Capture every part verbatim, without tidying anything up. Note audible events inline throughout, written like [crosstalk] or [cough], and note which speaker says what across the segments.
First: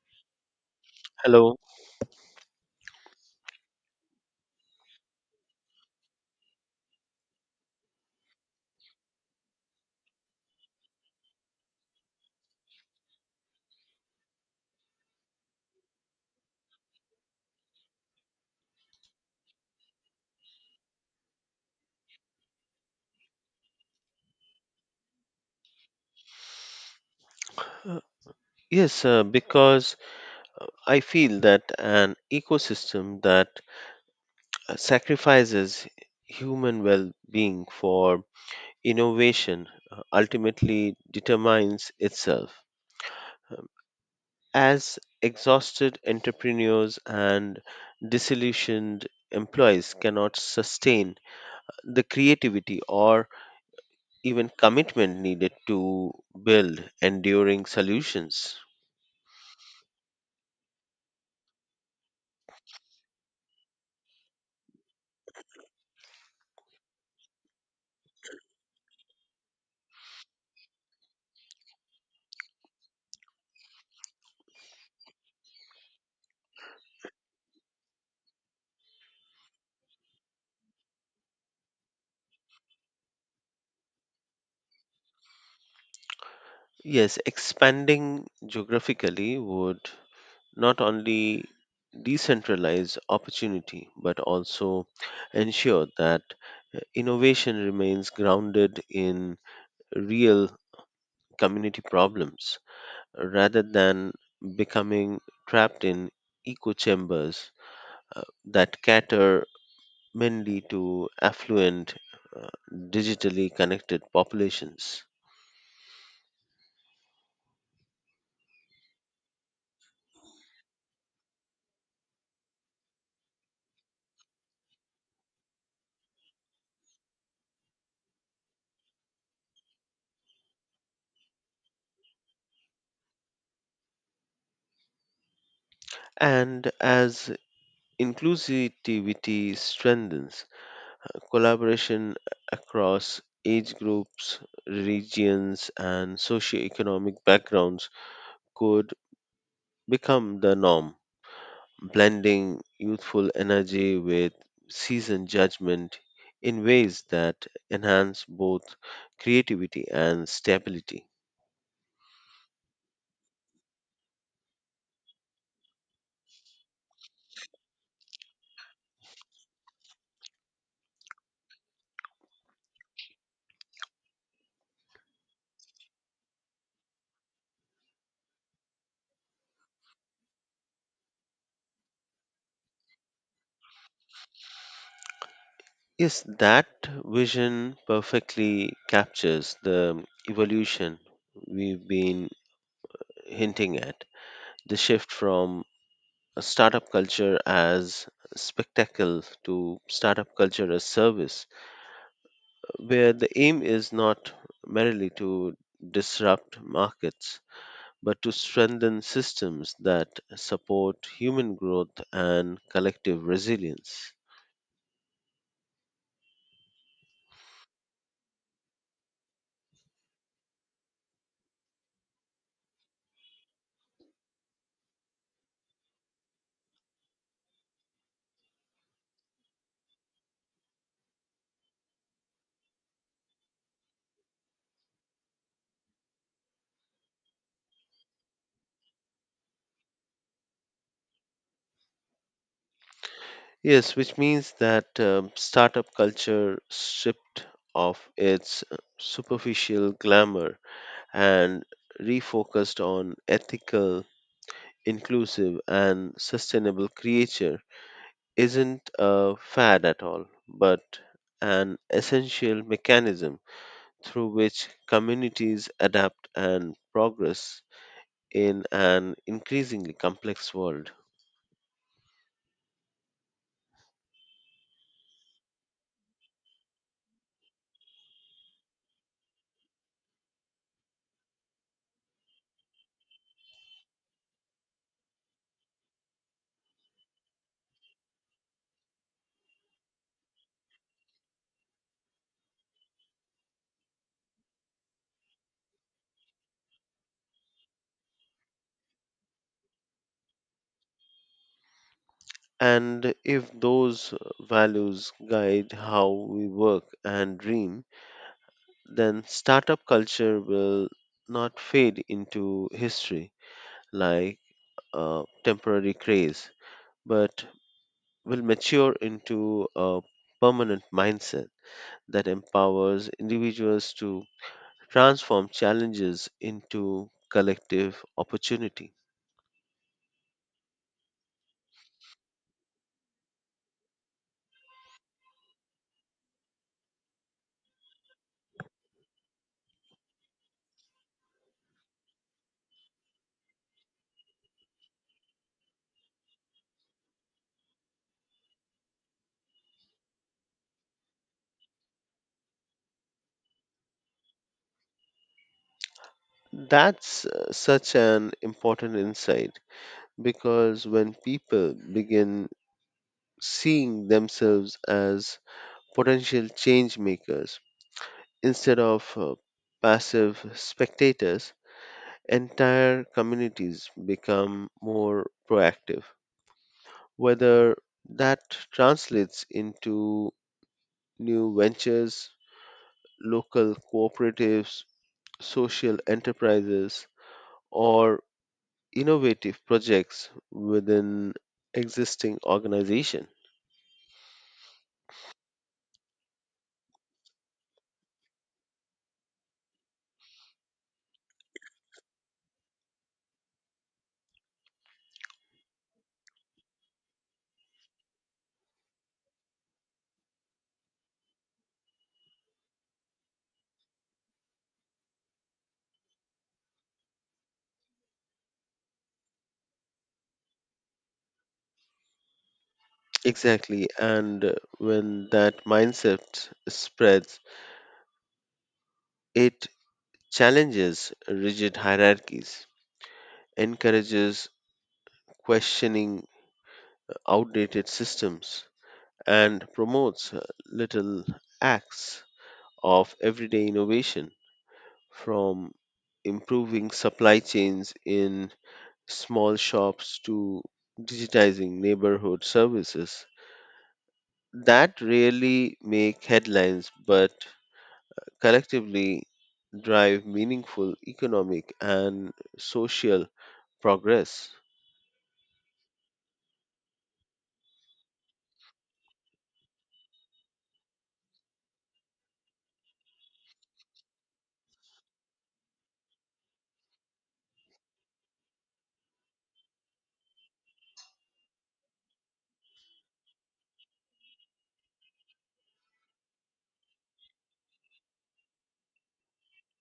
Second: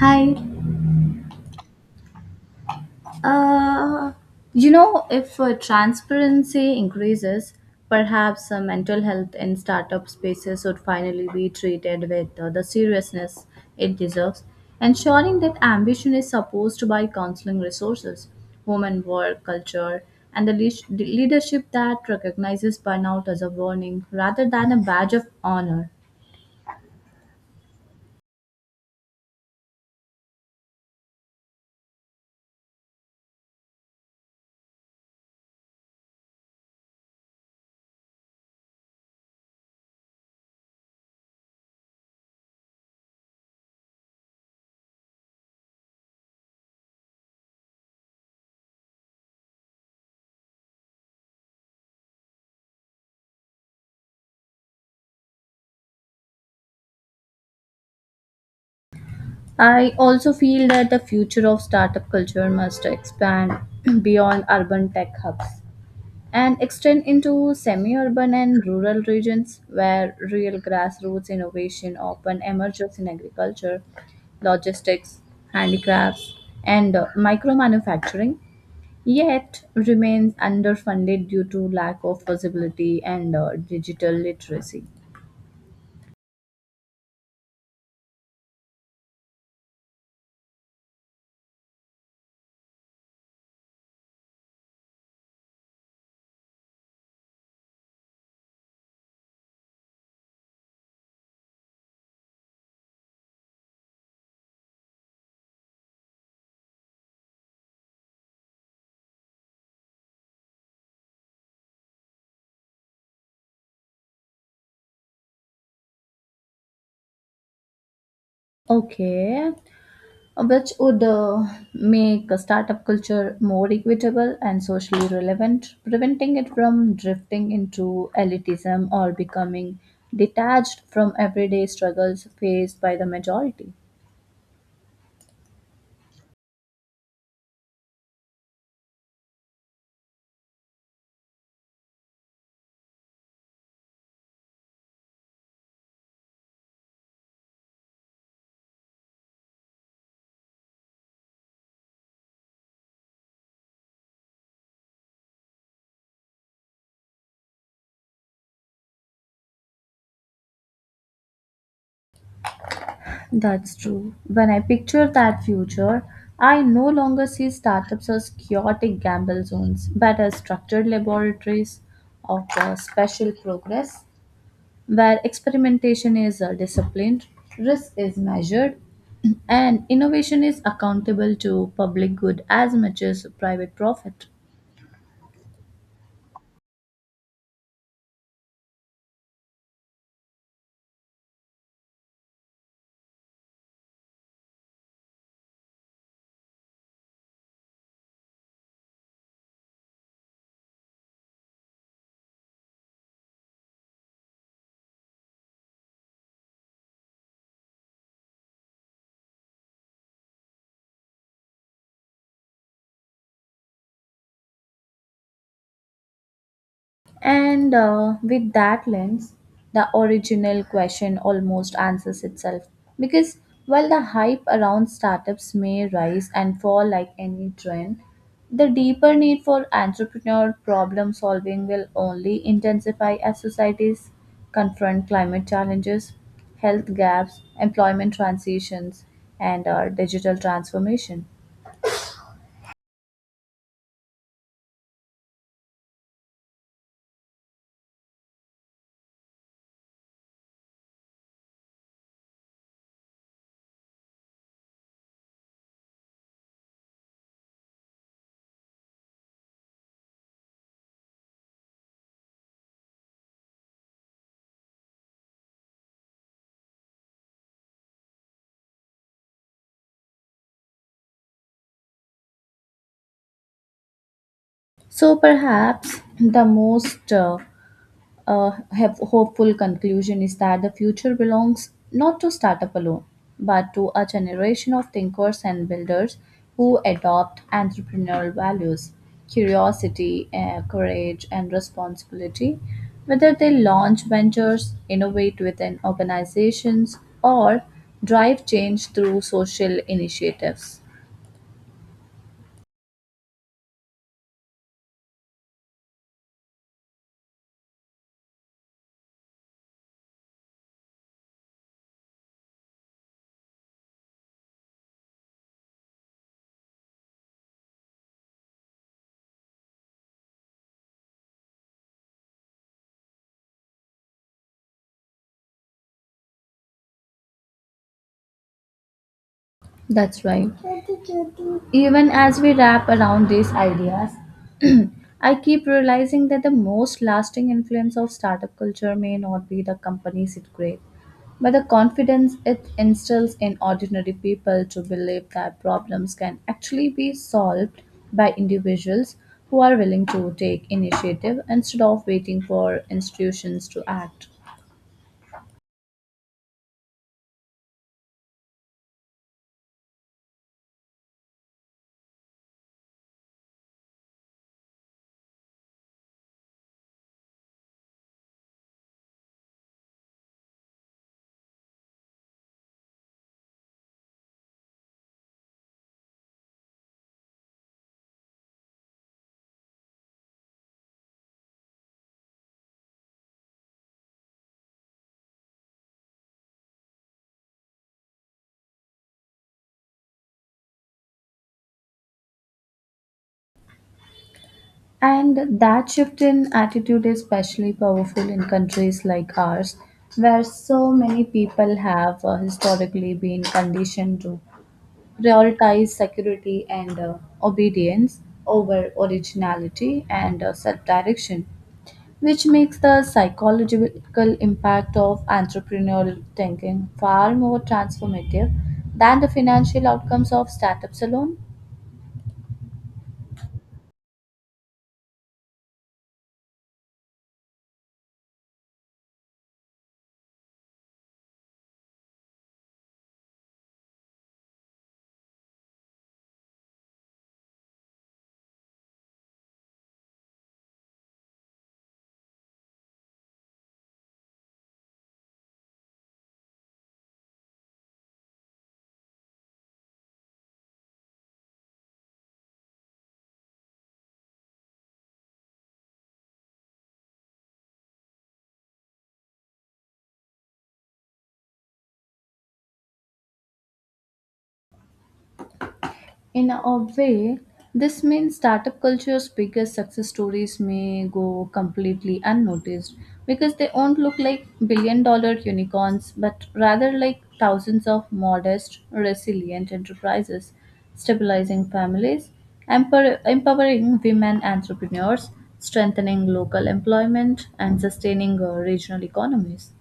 Speaker 1: Hi.
Speaker 2: Hello.
Speaker 1: Uh, you know, if uh, transparency increases, perhaps uh, mental health in startup spaces would finally be treated with uh, the seriousness it deserves, ensuring that ambition is supported by counseling resources, women work culture, and the leash- the leadership that recognizes burnout as a warning rather than a badge of honor.
Speaker 2: Uh, Yes, uh, because I feel that an ecosystem that uh, sacrifices human well being for innovation uh, ultimately determines itself. As exhausted entrepreneurs and disillusioned employees cannot sustain the creativity or even commitment needed to build enduring solutions.
Speaker 1: I also feel that the future of startup culture must expand [clears throat] beyond urban tech hubs and extend into semi urban and rural regions where real grassroots innovation often emerges in agriculture, logistics, handicrafts, and micro manufacturing, yet remains underfunded due to lack of visibility and uh, digital literacy.
Speaker 2: Yes, expanding geographically would not only decentralize opportunity but also ensure that uh, innovation remains grounded in real community problems rather than becoming trapped in echo chambers uh, that cater mainly to affluent uh, digitally connected populations.
Speaker 1: Okay, which would uh, make a startup culture more equitable and socially relevant, preventing it from drifting into elitism or becoming detached from everyday struggles faced by the majority.
Speaker 2: And as inclusivity strengthens collaboration across age groups, regions, and socioeconomic backgrounds could become the norm, blending youthful energy with seasoned judgment in ways that enhance both creativity and stability.
Speaker 1: That's true. When I picture that future, I no longer see startups as chaotic gamble zones, but as structured laboratories of uh, special progress where experimentation is uh, disciplined, risk is measured, [clears throat] and innovation is accountable to public good as much as private profit.
Speaker 2: Yes, that vision perfectly captures the evolution we've been hinting at, the shift from startup culture as spectacle to startup culture as service, where the aim is not merely to disrupt markets, but to strengthen systems that support human growth and collective resilience.
Speaker 1: And uh, with that lens, the original question almost answers itself. Because while the hype around startups may rise and fall like any trend, the deeper need for entrepreneur problem solving will only intensify as societies confront climate challenges, health gaps, employment transitions, and our digital transformation.
Speaker 2: Yes, which means that um, startup culture stripped of its uh, superficial glamour and refocused on ethical, inclusive, and sustainable creature isn't a fad at all, but an essential mechanism through which communities adapt and progress in an increasingly complex world.
Speaker 1: So perhaps the most uh, uh, have hopeful conclusion is that the future belongs not to startup alone, but to a generation of thinkers and builders who adopt entrepreneurial values, curiosity, uh, courage, and responsibility. Whether they launch ventures, innovate within organizations, or drive change through social initiatives.
Speaker 2: And if those values guide how we work and dream, then startup culture will not fade into history like a temporary craze, but will mature into a permanent mindset that empowers individuals to transform challenges into collective opportunity.
Speaker 1: That's right. Even as we wrap around these ideas, [clears throat] I keep realizing that the most lasting influence of startup culture may not be the companies it creates, but the confidence it instills in ordinary people to believe that problems can actually be solved by individuals who are willing to take initiative instead of waiting for institutions to act.
Speaker 2: That's uh, such an important insight, because when people begin seeing themselves as potential change makers instead of uh, passive spectators, entire communities become more proactive. Whether that translates into new ventures, local cooperatives, social enterprises, or innovative projects within existing organization.
Speaker 1: And that shift in attitude is especially powerful in countries like ours, where so many people have uh, historically been conditioned to prioritize security and uh, obedience over originality and uh, self direction, which makes the psychological impact of entrepreneurial thinking far more transformative than the financial outcomes of startups alone.
Speaker 2: Exactly, and uh, when that mindset spreads, it challenges rigid hierarchies, encourages questioning outdated systems, and promotes uh, little acts of everyday innovation, from improving supply chains in small shops to digitizing neighborhood services that rarely make headlines but collectively drive meaningful economic and social progress.
Speaker 1: In a way, this means startup culture's biggest success stories may go completely unnoticed because they won't look like billion dollar unicorns, but rather like thousands of modest, resilient enterprises, stabilizing families, empower- empowering women entrepreneurs, strengthening local employment, and sustaining uh, regional economies.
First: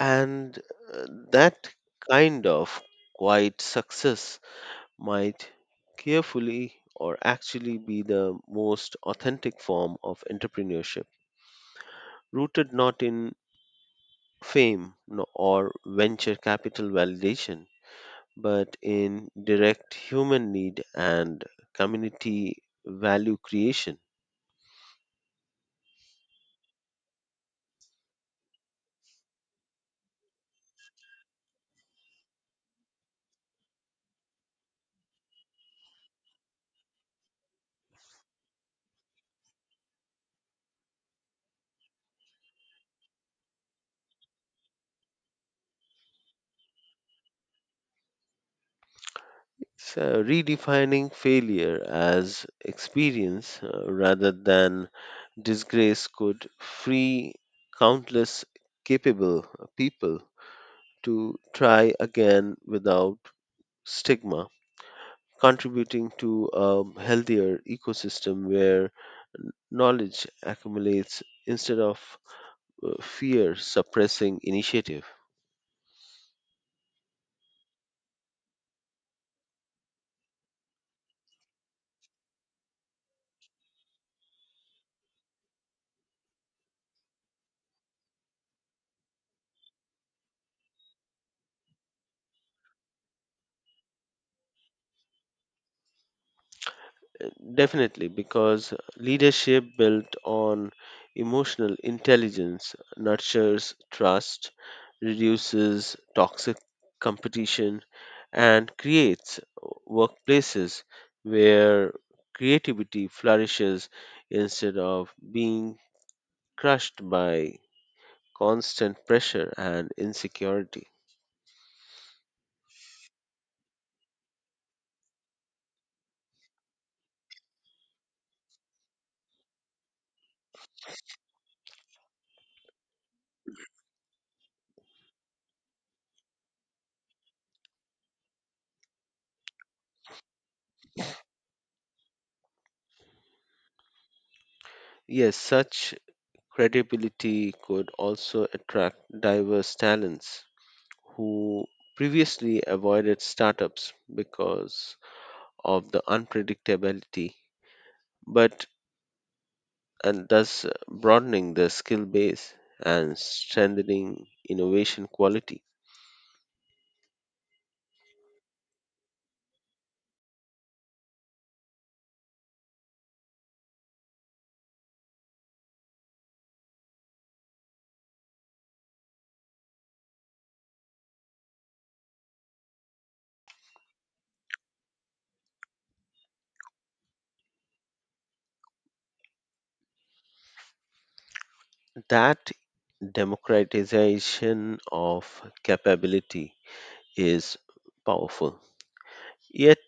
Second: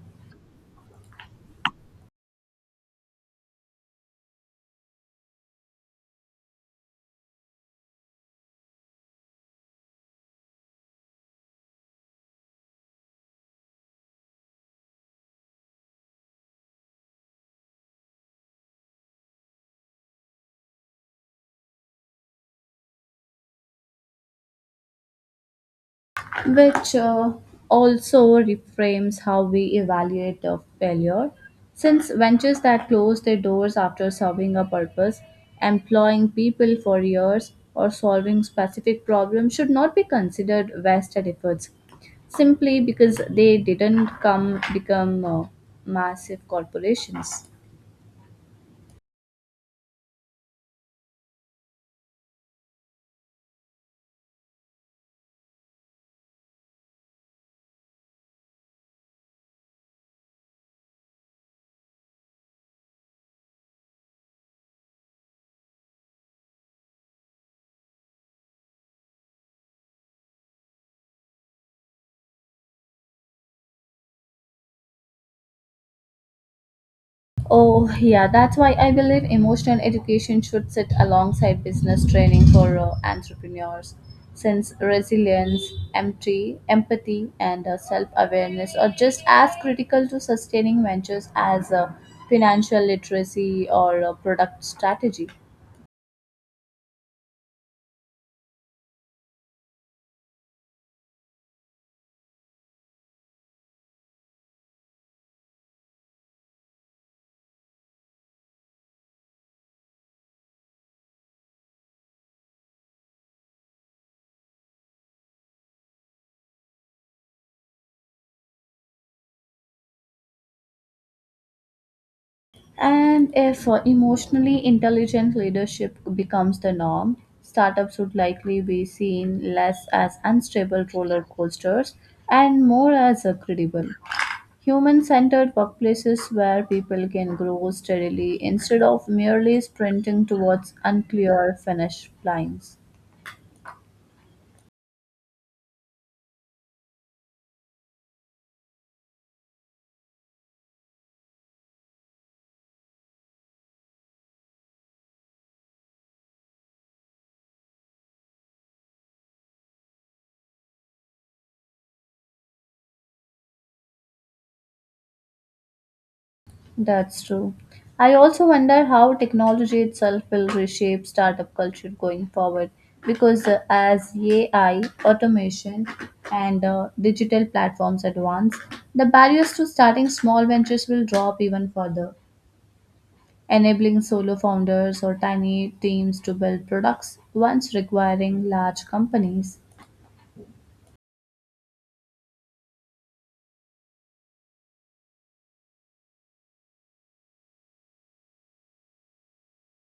Speaker 2: And uh, that kind of quiet success might carefully or actually be the most authentic form of entrepreneurship, rooted not in fame no- or venture capital validation but in direct human need and community value creation.
Speaker 1: Which uh, also reframes how we evaluate a failure. Since ventures that close their doors after serving a purpose, employing people for years, or solving specific problems should not be considered wasted efforts simply because they didn't come become uh, massive corporations.
Speaker 2: It's uh, redefining failure as experience uh, rather than disgrace could free countless capable people to try again without stigma, contributing to a healthier ecosystem where knowledge accumulates instead of uh, fear suppressing initiative.
Speaker 1: Oh, yeah, that's why I believe emotional education should sit alongside business training for uh, entrepreneurs, since resilience, empty, empathy, and uh, self awareness are just as critical to sustaining ventures as uh, financial literacy or uh, product strategy.
Speaker 2: Uh, Definitely, because leadership built on emotional intelligence nurtures trust, reduces toxic competition, and creates workplaces where creativity flourishes instead of being crushed by constant pressure and insecurity.
Speaker 1: And if uh, emotionally intelligent leadership becomes the norm, startups would likely be seen less as unstable roller coasters and more as uh, credible. Human centered workplaces where people can grow steadily instead of merely sprinting towards unclear finish lines.
Speaker 2: Yes, such credibility could also attract diverse talents who previously avoided startups because of the unpredictability, but and thus uh, broadening the skill base and strengthening innovation quality.
Speaker 1: That's true. I also wonder how technology itself will reshape startup culture going forward because uh, as A I, automation, and uh, digital platforms advance, the barriers to starting small ventures will drop even further, enabling solo founders or tiny teams to build products once requiring large companies.
Speaker 2: That democratization of capability is powerful. Yet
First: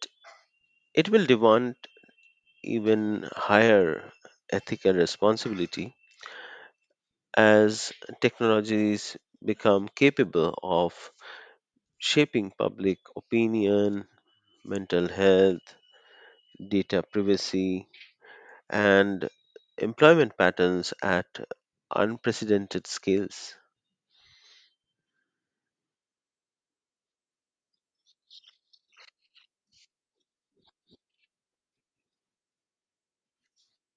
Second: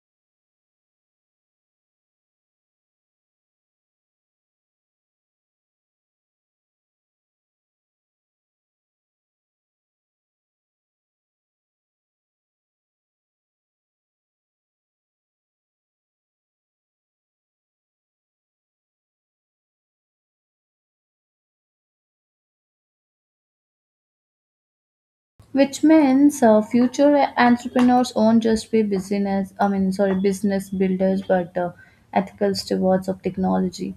Speaker 2: it will demand even higher ethical responsibility as technologies become capable of shaping public opinion, mental health, data privacy, and employment patterns at unprecedented scales.
Speaker 1: Which means uh, future entrepreneurs won't just be business I mean sorry business builders but uh, ethical stewards of technology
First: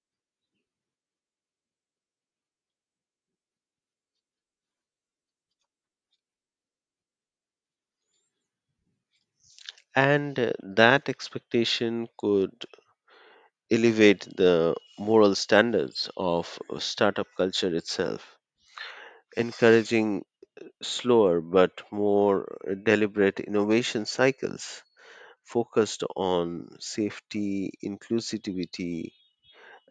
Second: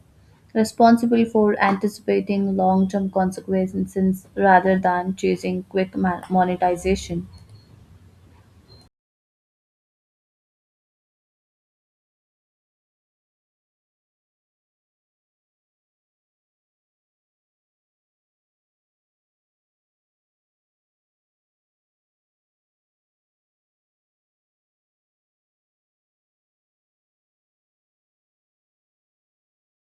Speaker 1: responsible for anticipating long-term consequences rather than chasing quick ma- monetization.
Speaker 2: And uh, that expectation could elevate the moral standards of startup culture itself, encouraging slower but more deliberate innovation cycles focused on safety, inclusivity,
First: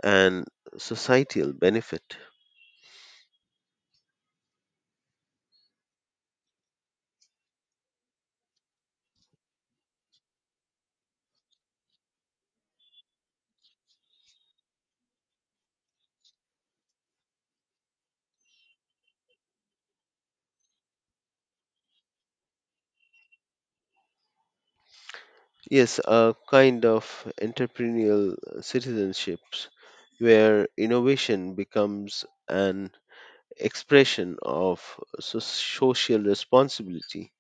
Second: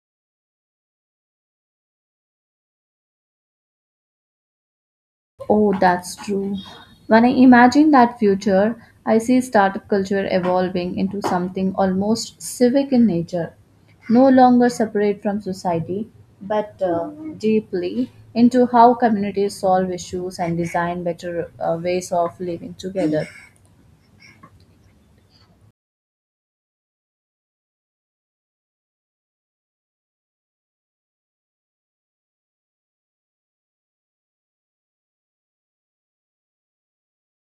Speaker 2: and societal benefit.
Speaker 1: Oh, that's true. When I imagine that future, I see startup culture evolving into something almost civic in nature, no longer separate from society, but uh, deeply into how communities solve issues and design better uh, ways of living together.
Speaker 2: Yes, a kind of entrepreneurial citizenships where innovation becomes an expression of so- social responsibility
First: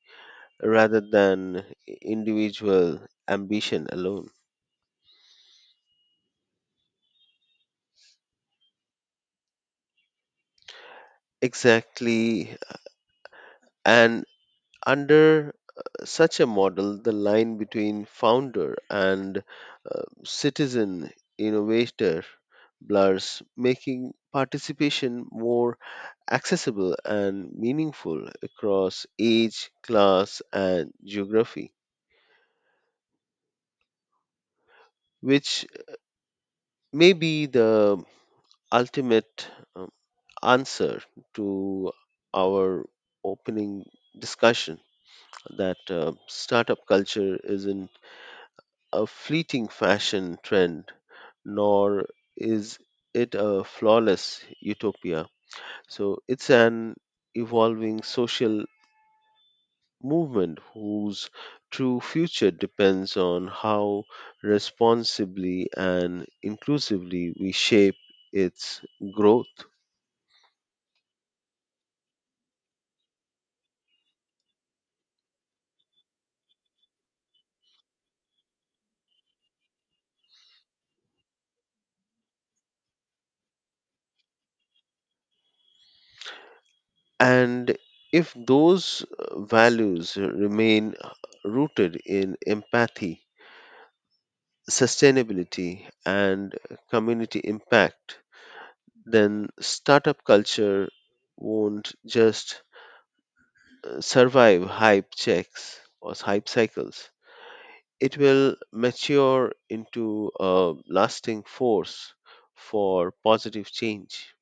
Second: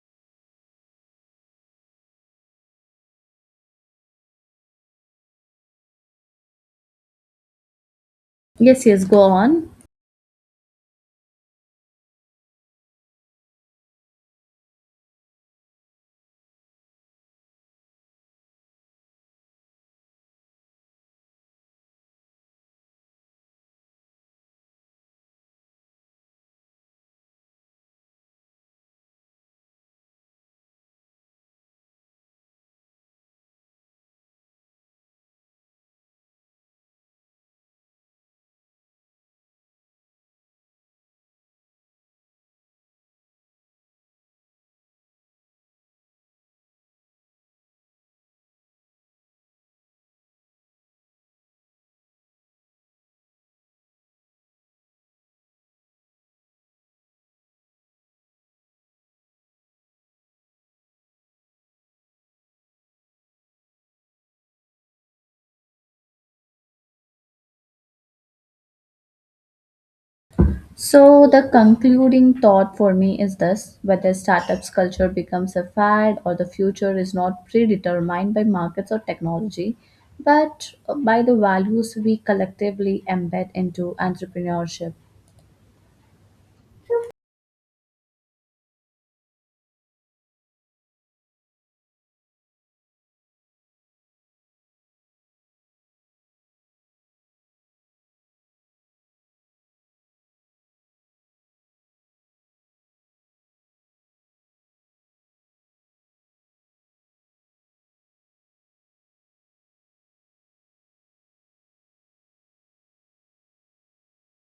Speaker 2: rather than individual ambition alone.
Speaker 1: Yes, yes, go on.
Speaker 2: Exactly, and under uh, such a model, the line between founder and uh, citizen innovator blurs, making participation more accessible and meaningful across age, class, and geography, which may be the ultimate um, answer to our opening discussion, that uh, startup culture isn't a fleeting fashion trend, nor is it a flawless utopia. So it's an evolving social movement whose true future depends on how responsibly and inclusively we shape its growth.
Speaker 1: So, the concluding thought for me is this: whether startups culture becomes a fad or the future is not predetermined by markets or technology, but by the values we collectively embed into entrepreneurship.
Speaker 2: And if those uh, values remain rooted in empathy, sustainability, and community impact, then startup culture won't just uh, survive hype checks or hype cycles. It will mature into a lasting force for positive change.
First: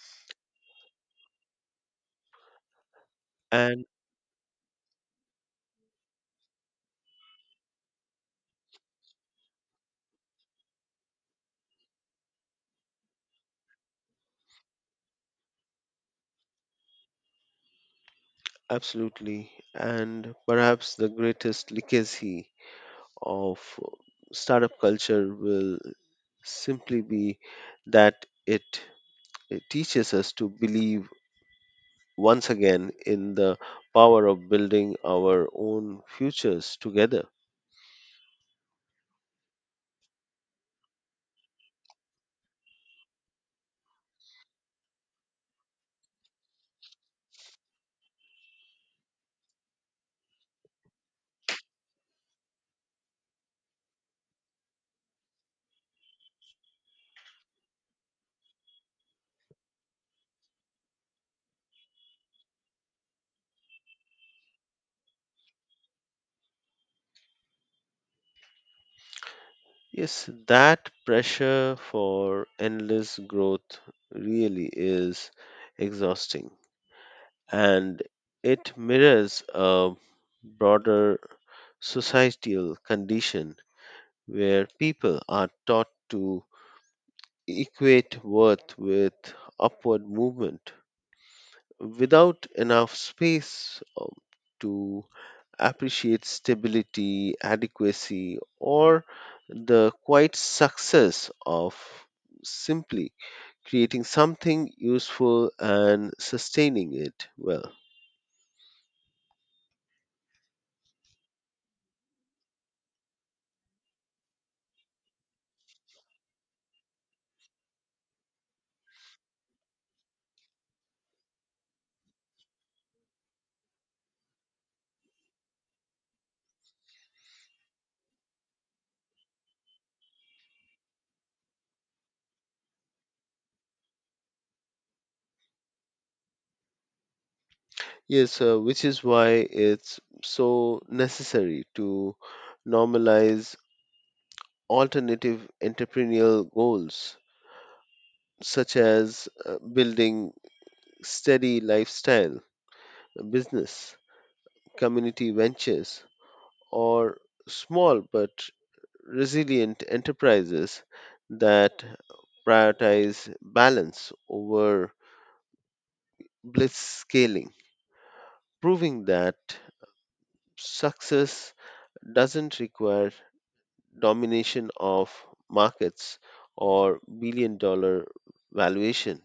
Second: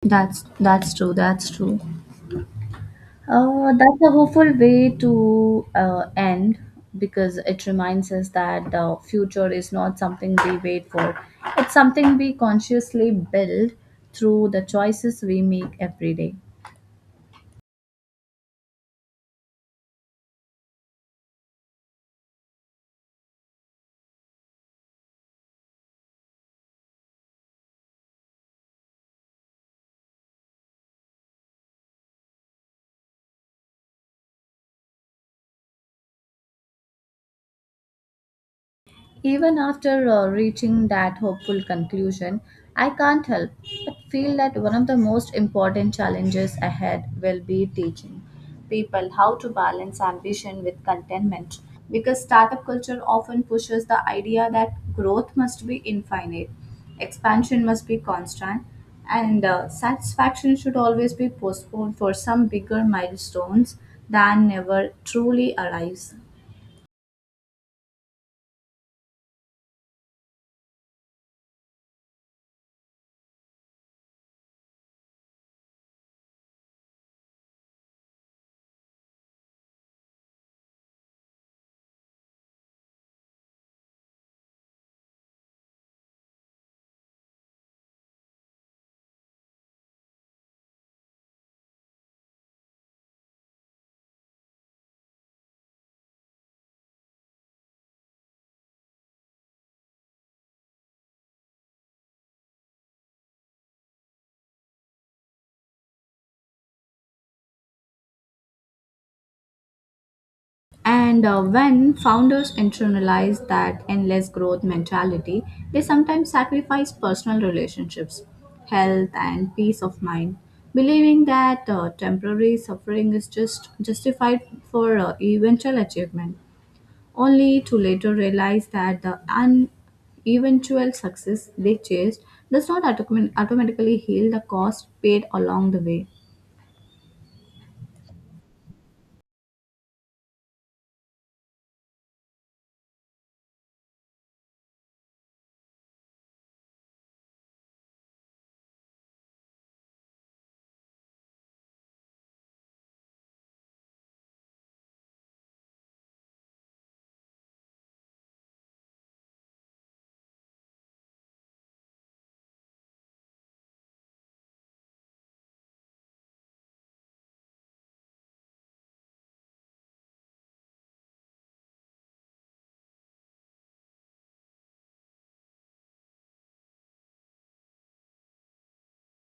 Speaker 1: That's that's true. That's true. Uh,
Speaker 2: And
Speaker 1: that's a hopeful way to uh, end, because it reminds us that the future is not something we wait for. It's something we consciously build through the choices we make every day.
Speaker 2: absolutely, and perhaps the greatest legacy of startup culture will simply be that it, it teaches us to believe once again in the power of building our own futures together.
Speaker 1: Even after uh, reaching that hopeful conclusion, I can't help but feel that one of the most important challenges ahead will be teaching people how to balance ambition with contentment because startup culture often pushes the idea that growth must be infinite, expansion must be constant, and uh, satisfaction should always be postponed for some bigger milestones that never truly arrives.
Speaker 2: Yes, that pressure for endless growth really is exhausting, and it mirrors a broader societal condition where people are taught to equate worth with upward movement without enough space um, to appreciates stability, adequacy, or the quiet success of simply creating something useful and sustaining it well.
Speaker 1: And uh, when founders internalize that endless growth mentality, they sometimes sacrifice personal relationships, health, and peace of mind, believing that uh, temporary suffering is just justified for uh, eventual achievement, only to later realize that the uneventual success they chased does not automatically heal the cost paid along the way.
Speaker 2: Yes, uh, which is why it's so necessary to normalize alternative entrepreneurial goals, such as uh, building steady lifestyle, business, community ventures, or small but resilient enterprises that prioritize balance over blitz scaling, proving that success doesn't require domination of markets or billion dollar valuation.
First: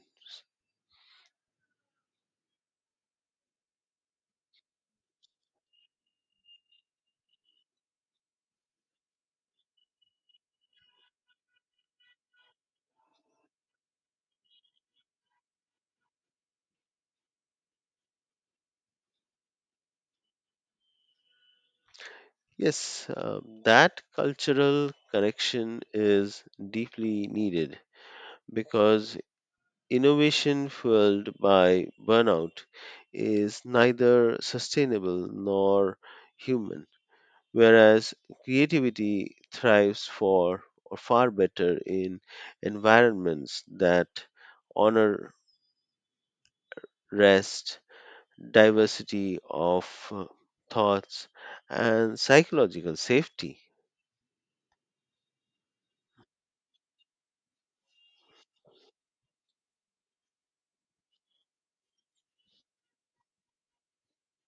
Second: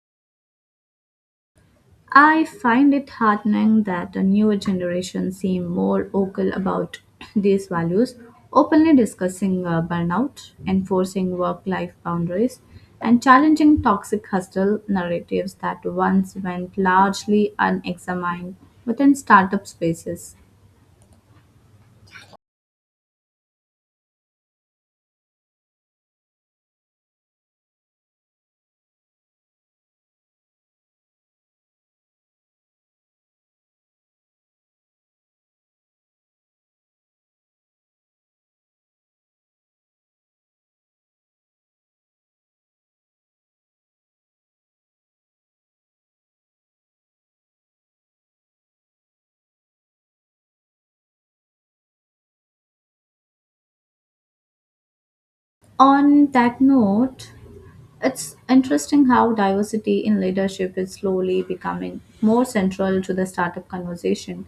Speaker 1: I find it heartening that the newer generation seem more vocal about [clears throat] these values, openly discussing uh, burnout, enforcing work life boundaries, and challenging toxic hustle narratives that once went largely unexamined within startup spaces.
Speaker 2: Yes, uh, that cultural correction is deeply needed because innovation fueled by burnout is neither sustainable nor human, whereas creativity thrives for or far better in environments that honor rest, diversity of uh, thoughts, and psychological safety.
Speaker 1: On that note, it's interesting how diversity in leadership is slowly becoming more central to the startup conversation.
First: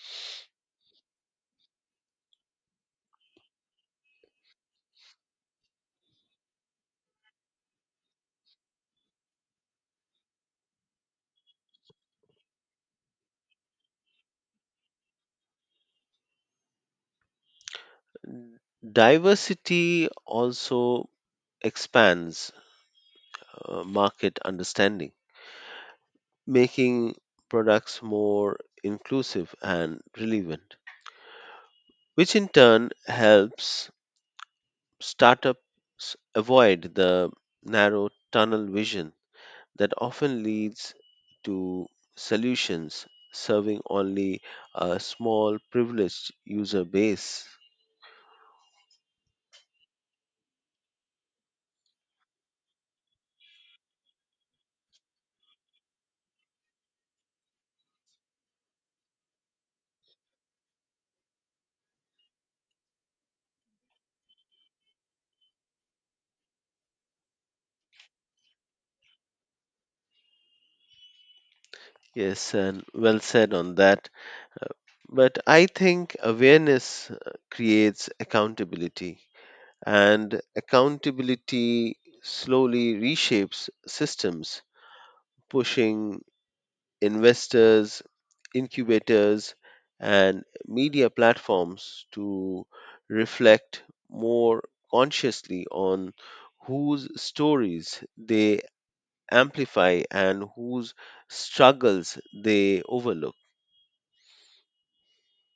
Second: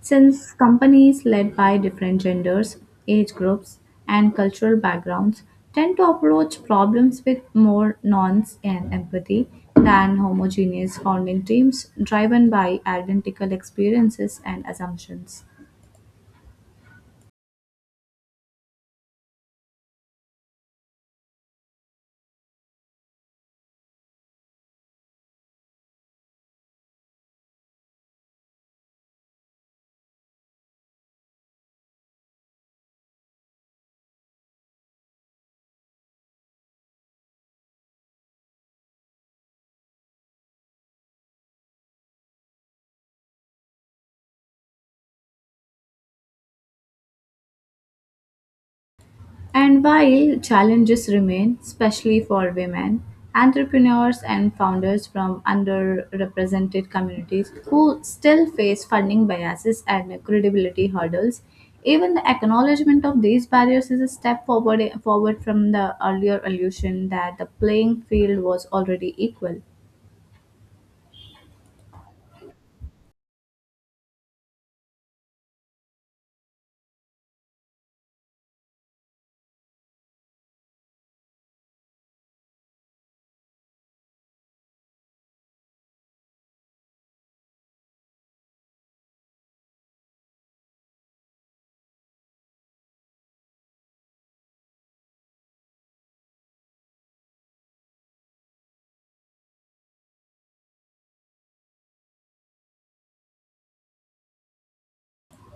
Speaker 1: Since companies led by different genders, age groups, and cultural backgrounds tend to approach problems with more nuance and empathy than homogeneous founding teams driven by identical experiences and assumptions.
Speaker 2: Diversity also expands uh, market understanding, making products more inclusive and relevant, which in turn helps startups avoid the narrow tunnel vision that often leads to solutions serving only a small privileged user base.
Speaker 1: And while challenges remain, especially for women, entrepreneurs and founders from underrepresented communities who still face funding biases and credibility hurdles, even the acknowledgement of these barriers is a step forward, forward from the earlier illusion that the playing field was already equal.
Speaker 2: Yes, and well said on that. Uh, But I think awareness uh, creates accountability, and accountability slowly reshapes systems, pushing investors, incubators, and media platforms to reflect more consciously on whose stories they amplify and whose struggles they overlook.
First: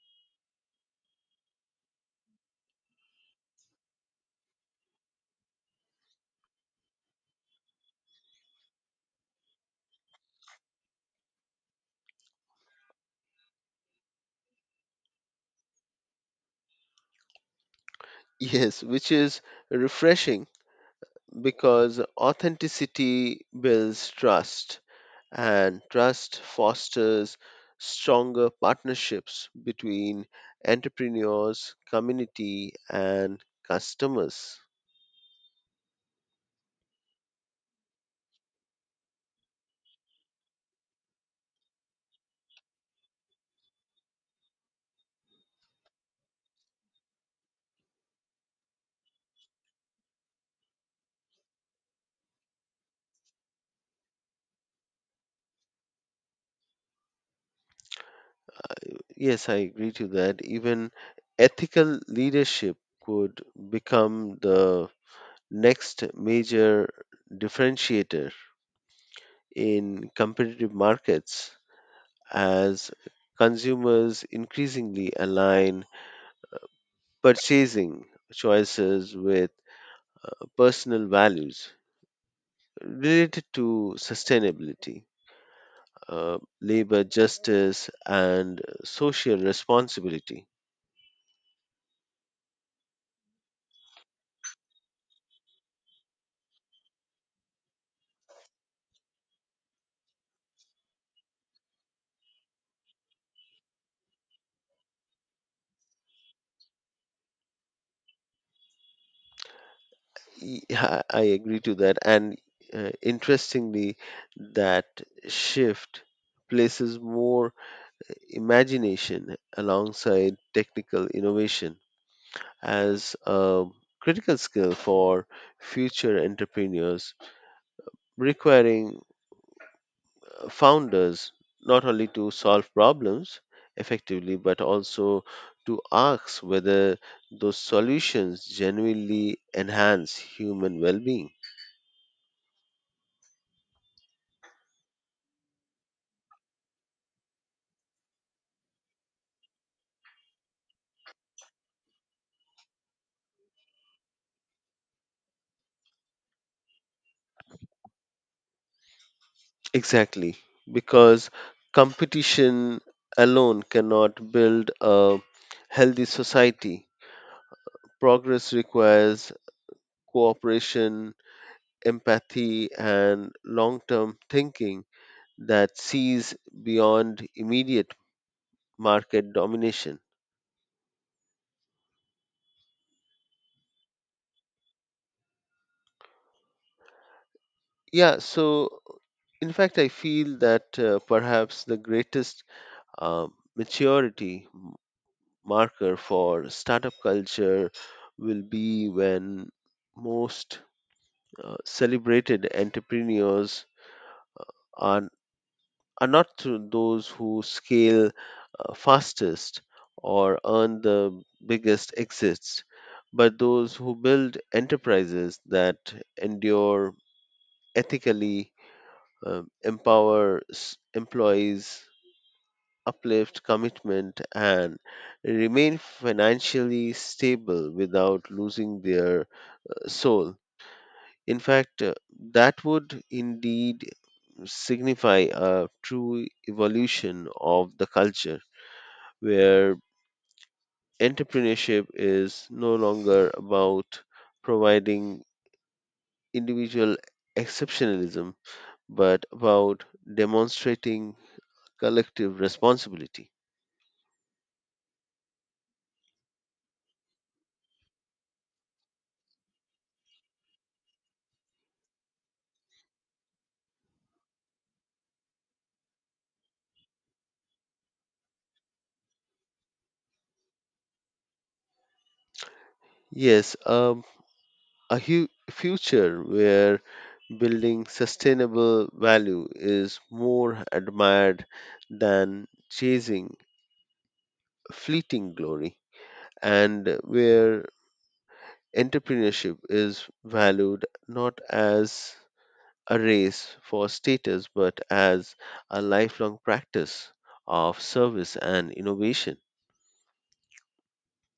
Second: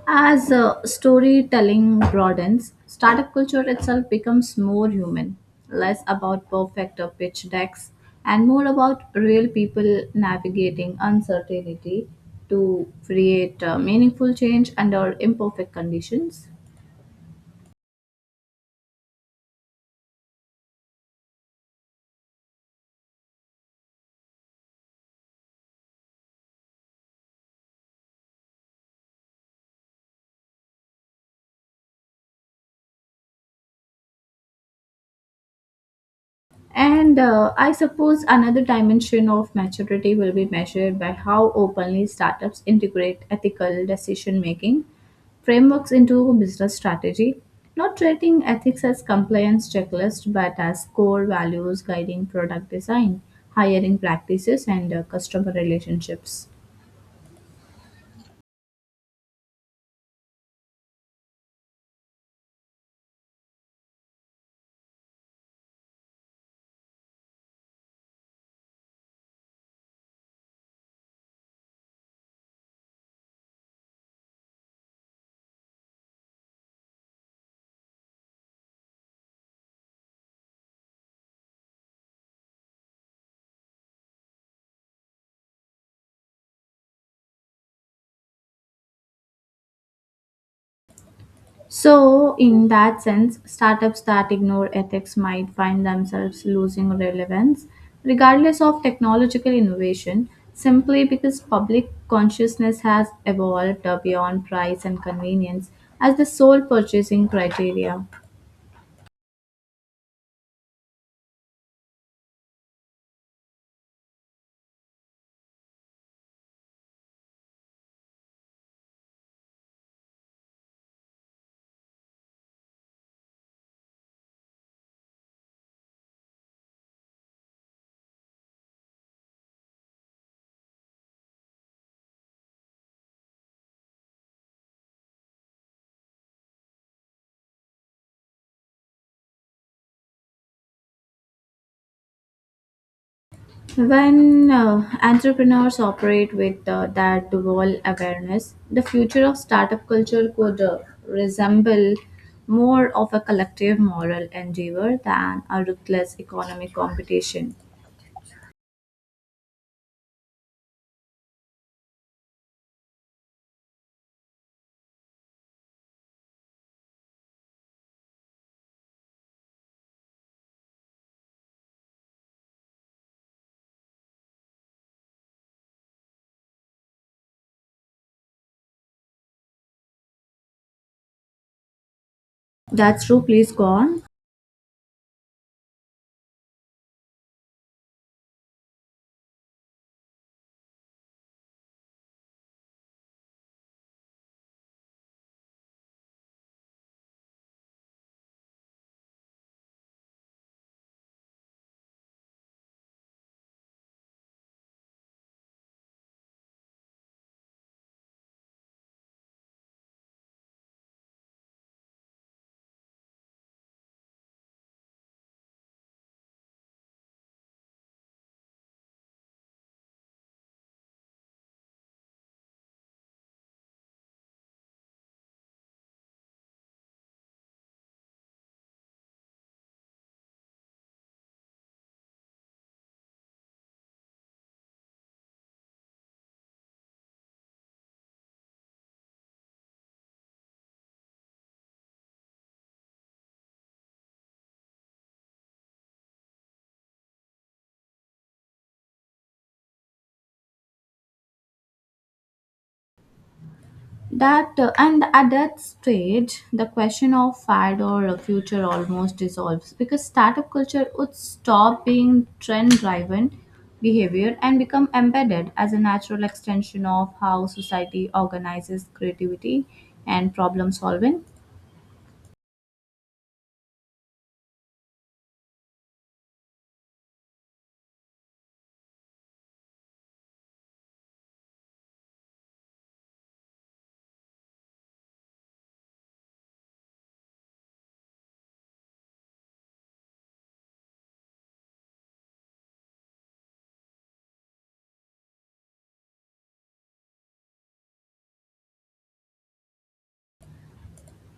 Speaker 1: As uh, storytelling broadens, startup culture itself becomes more human, less about perfect uh, pitch decks, and more about real people navigating uncertainty to create uh, meaningful change under imperfect conditions.
Speaker 2: Yes, which is refreshing because authenticity builds trust and trust fosters stronger partnerships between entrepreneurs, community, and customers.
Speaker 1: And uh, I suppose another dimension of maturity will be measured by how openly startups integrate ethical decision making frameworks into business strategy, not treating ethics as compliance checklist but as core values guiding product design, hiring practices, and uh, customer relationships.
Speaker 2: Yes, I agree to that. Even ethical leadership could become the next major differentiator in competitive markets, as consumers increasingly align purchasing choices with personal values related to sustainability, uh, labor justice, and social responsibility.
Speaker 1: So, in that sense, startups that ignore ethics might find themselves losing relevance, regardless of technological innovation, simply because public consciousness has evolved beyond price and convenience as the sole purchasing criteria.
Speaker 2: Yeah, I agree to that. And uh, interestingly, that shift places more imagination alongside technical innovation as a critical skill for future entrepreneurs, requiring founders not only to solve problems effectively but also to ask whether those solutions genuinely enhance human well-being.
Speaker 1: When uh, entrepreneurs operate with uh, that dual awareness, the future of startup culture could uh, resemble more of a collective moral endeavor than a ruthless economic competition.
Speaker 2: Exactly, because competition alone cannot build a healthy society. Progress requires cooperation, empathy, and long-term thinking that sees beyond immediate market domination.
Speaker 1: That's true. Please go on.
Speaker 2: Yeah, so in fact, I feel that uh, perhaps the greatest uh, maturity marker for startup culture will be when most uh, celebrated entrepreneurs are, are not th- those who scale uh, fastest or earn the biggest exits, but those who build enterprises that endure ethically, um, empower s- employees, uplift commitment, and remain financially stable without losing their uh, soul. In fact, uh, that would indeed signify a true evolution of the culture, where entrepreneurship is no longer about providing individual exceptionalism but about demonstrating collective responsibility.
Speaker 1: That uh, and at that stage the question of fad or a future almost dissolves because startup culture would stop being trend driven behavior and become embedded as a natural extension of how society organizes creativity and problem solving.
Speaker 2: Yes, um, a hu- future where building sustainable value is more admired than chasing fleeting glory, and where entrepreneurship is valued not as a race for status but as a lifelong practice of service and innovation.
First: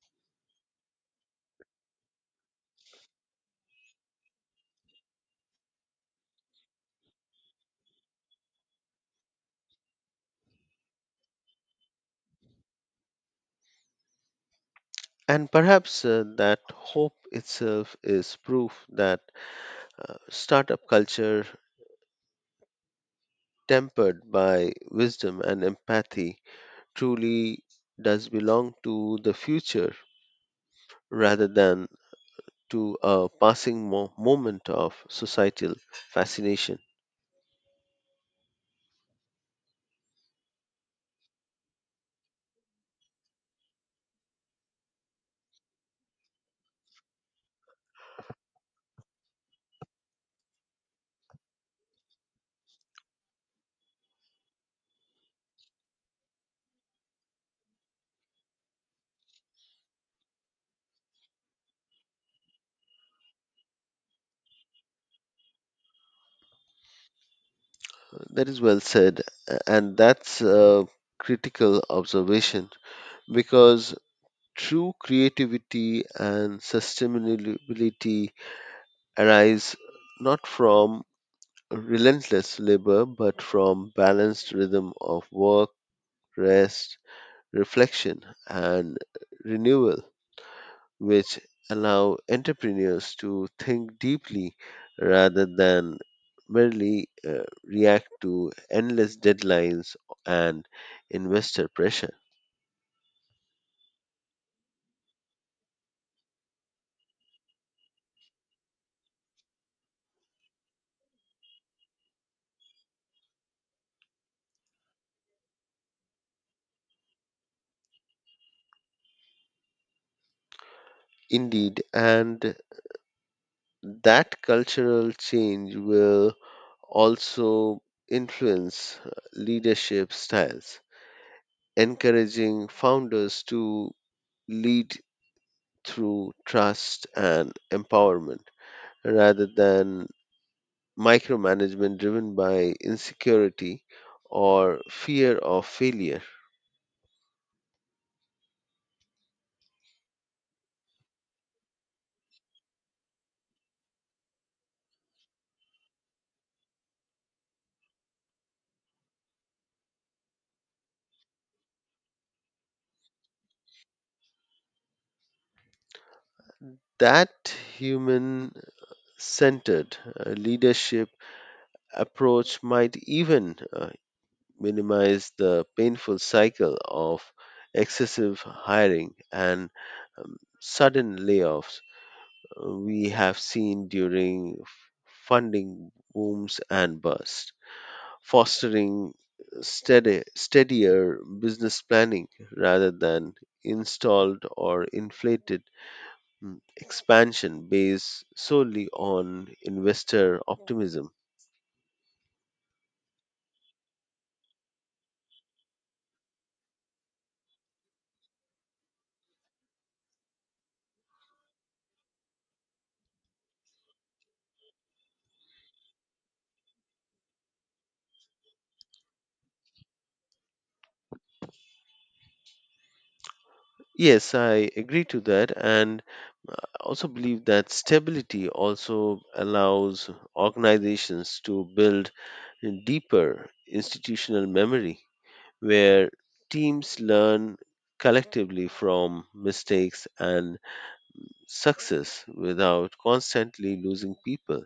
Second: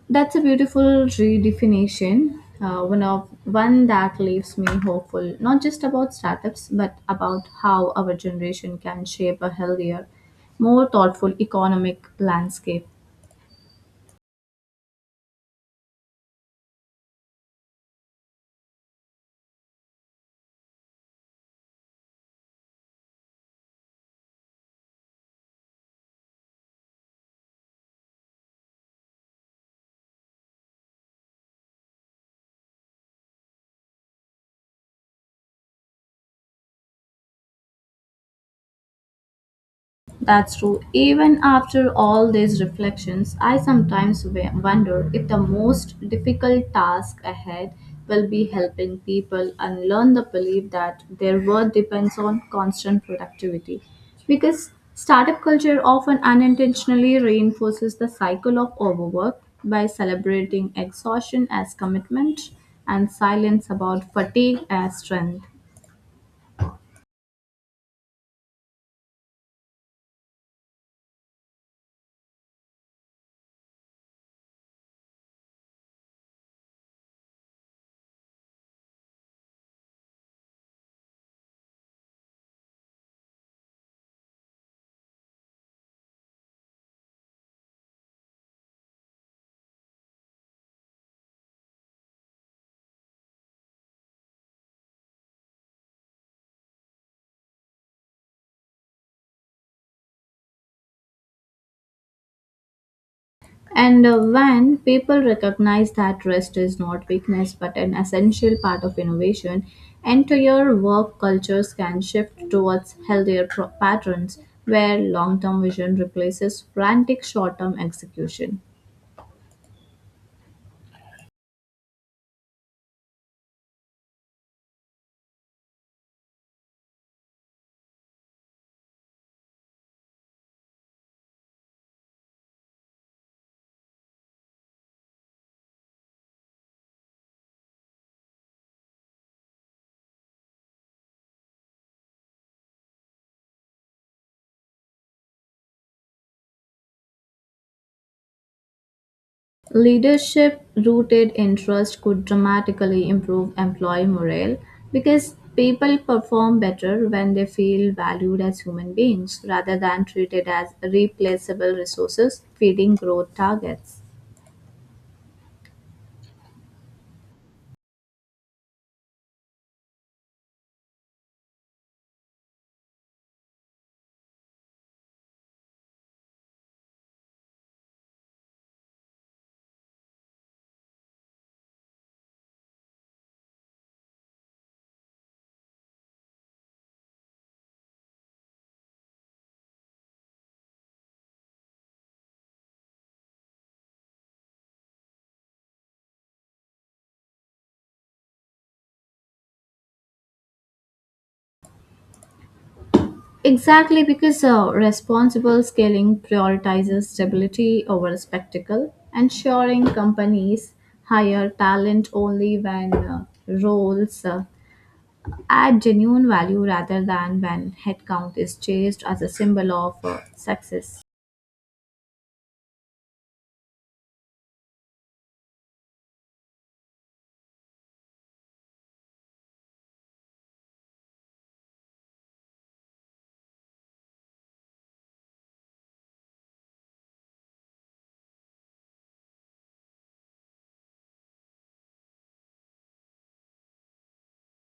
Speaker 1: That's a beautiful redefinition, uh, one of one that leaves me hopeful, not just about startups, but about how our generation can shape a healthier, more thoughtful economic landscape.
Speaker 2: And perhaps uh, that hope itself is proof that uh, startup culture tempered by wisdom and empathy, truly does belong to the future rather than to a passing mo- moment of societal fascination.
Speaker 1: That's true. Even after all these reflections, I sometimes wa- wonder if the most difficult task ahead will be helping people unlearn the belief that their worth depends on constant productivity. Because startup culture often unintentionally reinforces the cycle of overwork by celebrating exhaustion as commitment and silence about fatigue as strength.
Speaker 2: That is well said, a- and that's a critical observation because true creativity and sustainability arise not from relentless labor but from balanced rhythm of work, rest, reflection, and renewal, which allow entrepreneurs to think deeply rather than merely uh, react to endless deadlines and investor pressure.
Speaker 1: And uh, when people recognize that rest is not weakness but an essential part of innovation, entire work cultures can shift towards healthier pro- patterns where long term vision replaces frantic short term execution.
Speaker 2: Indeed, and that cultural change will also influence uh, leadership styles, encouraging founders to lead through trust and empowerment rather than micromanagement driven by insecurity or fear of failure.
Speaker 1: Leadership rooted in trust could dramatically improve employee morale because people perform better when they feel valued as human beings rather than treated as replaceable resources feeding growth targets.
Speaker 2: That human centered uh, leadership approach might even uh, minimize the painful cycle of excessive hiring and um, sudden layoffs uh, we have seen during funding booms and bursts, fostering steady, steadier business planning rather than installed or inflated mm, expansion based solely on investor optimism.
Speaker 1: Exactly, because uh, responsible scaling prioritizes stability over spectacle, ensuring companies hire talent only when uh, roles uh, add genuine value rather than when headcount is chased as a symbol of uh, success.
Speaker 2: Yes, I agree to that, and I also believe that stability also allows organizations to build deeper institutional memory where teams learn collectively from mistakes and success without constantly losing people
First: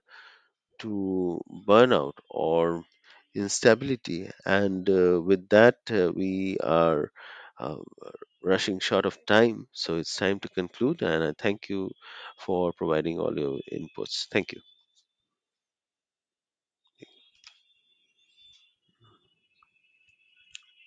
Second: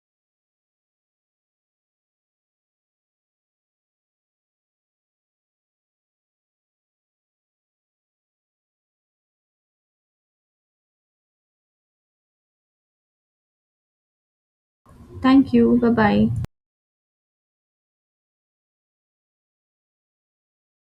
Speaker 2: to burnout or instability. And uh, with that, uh, we are uh, rushing short of time. So it's time to conclude. And I thank you for providing all your inputs. Thank you.
Speaker 1: Thank you. Bye bye.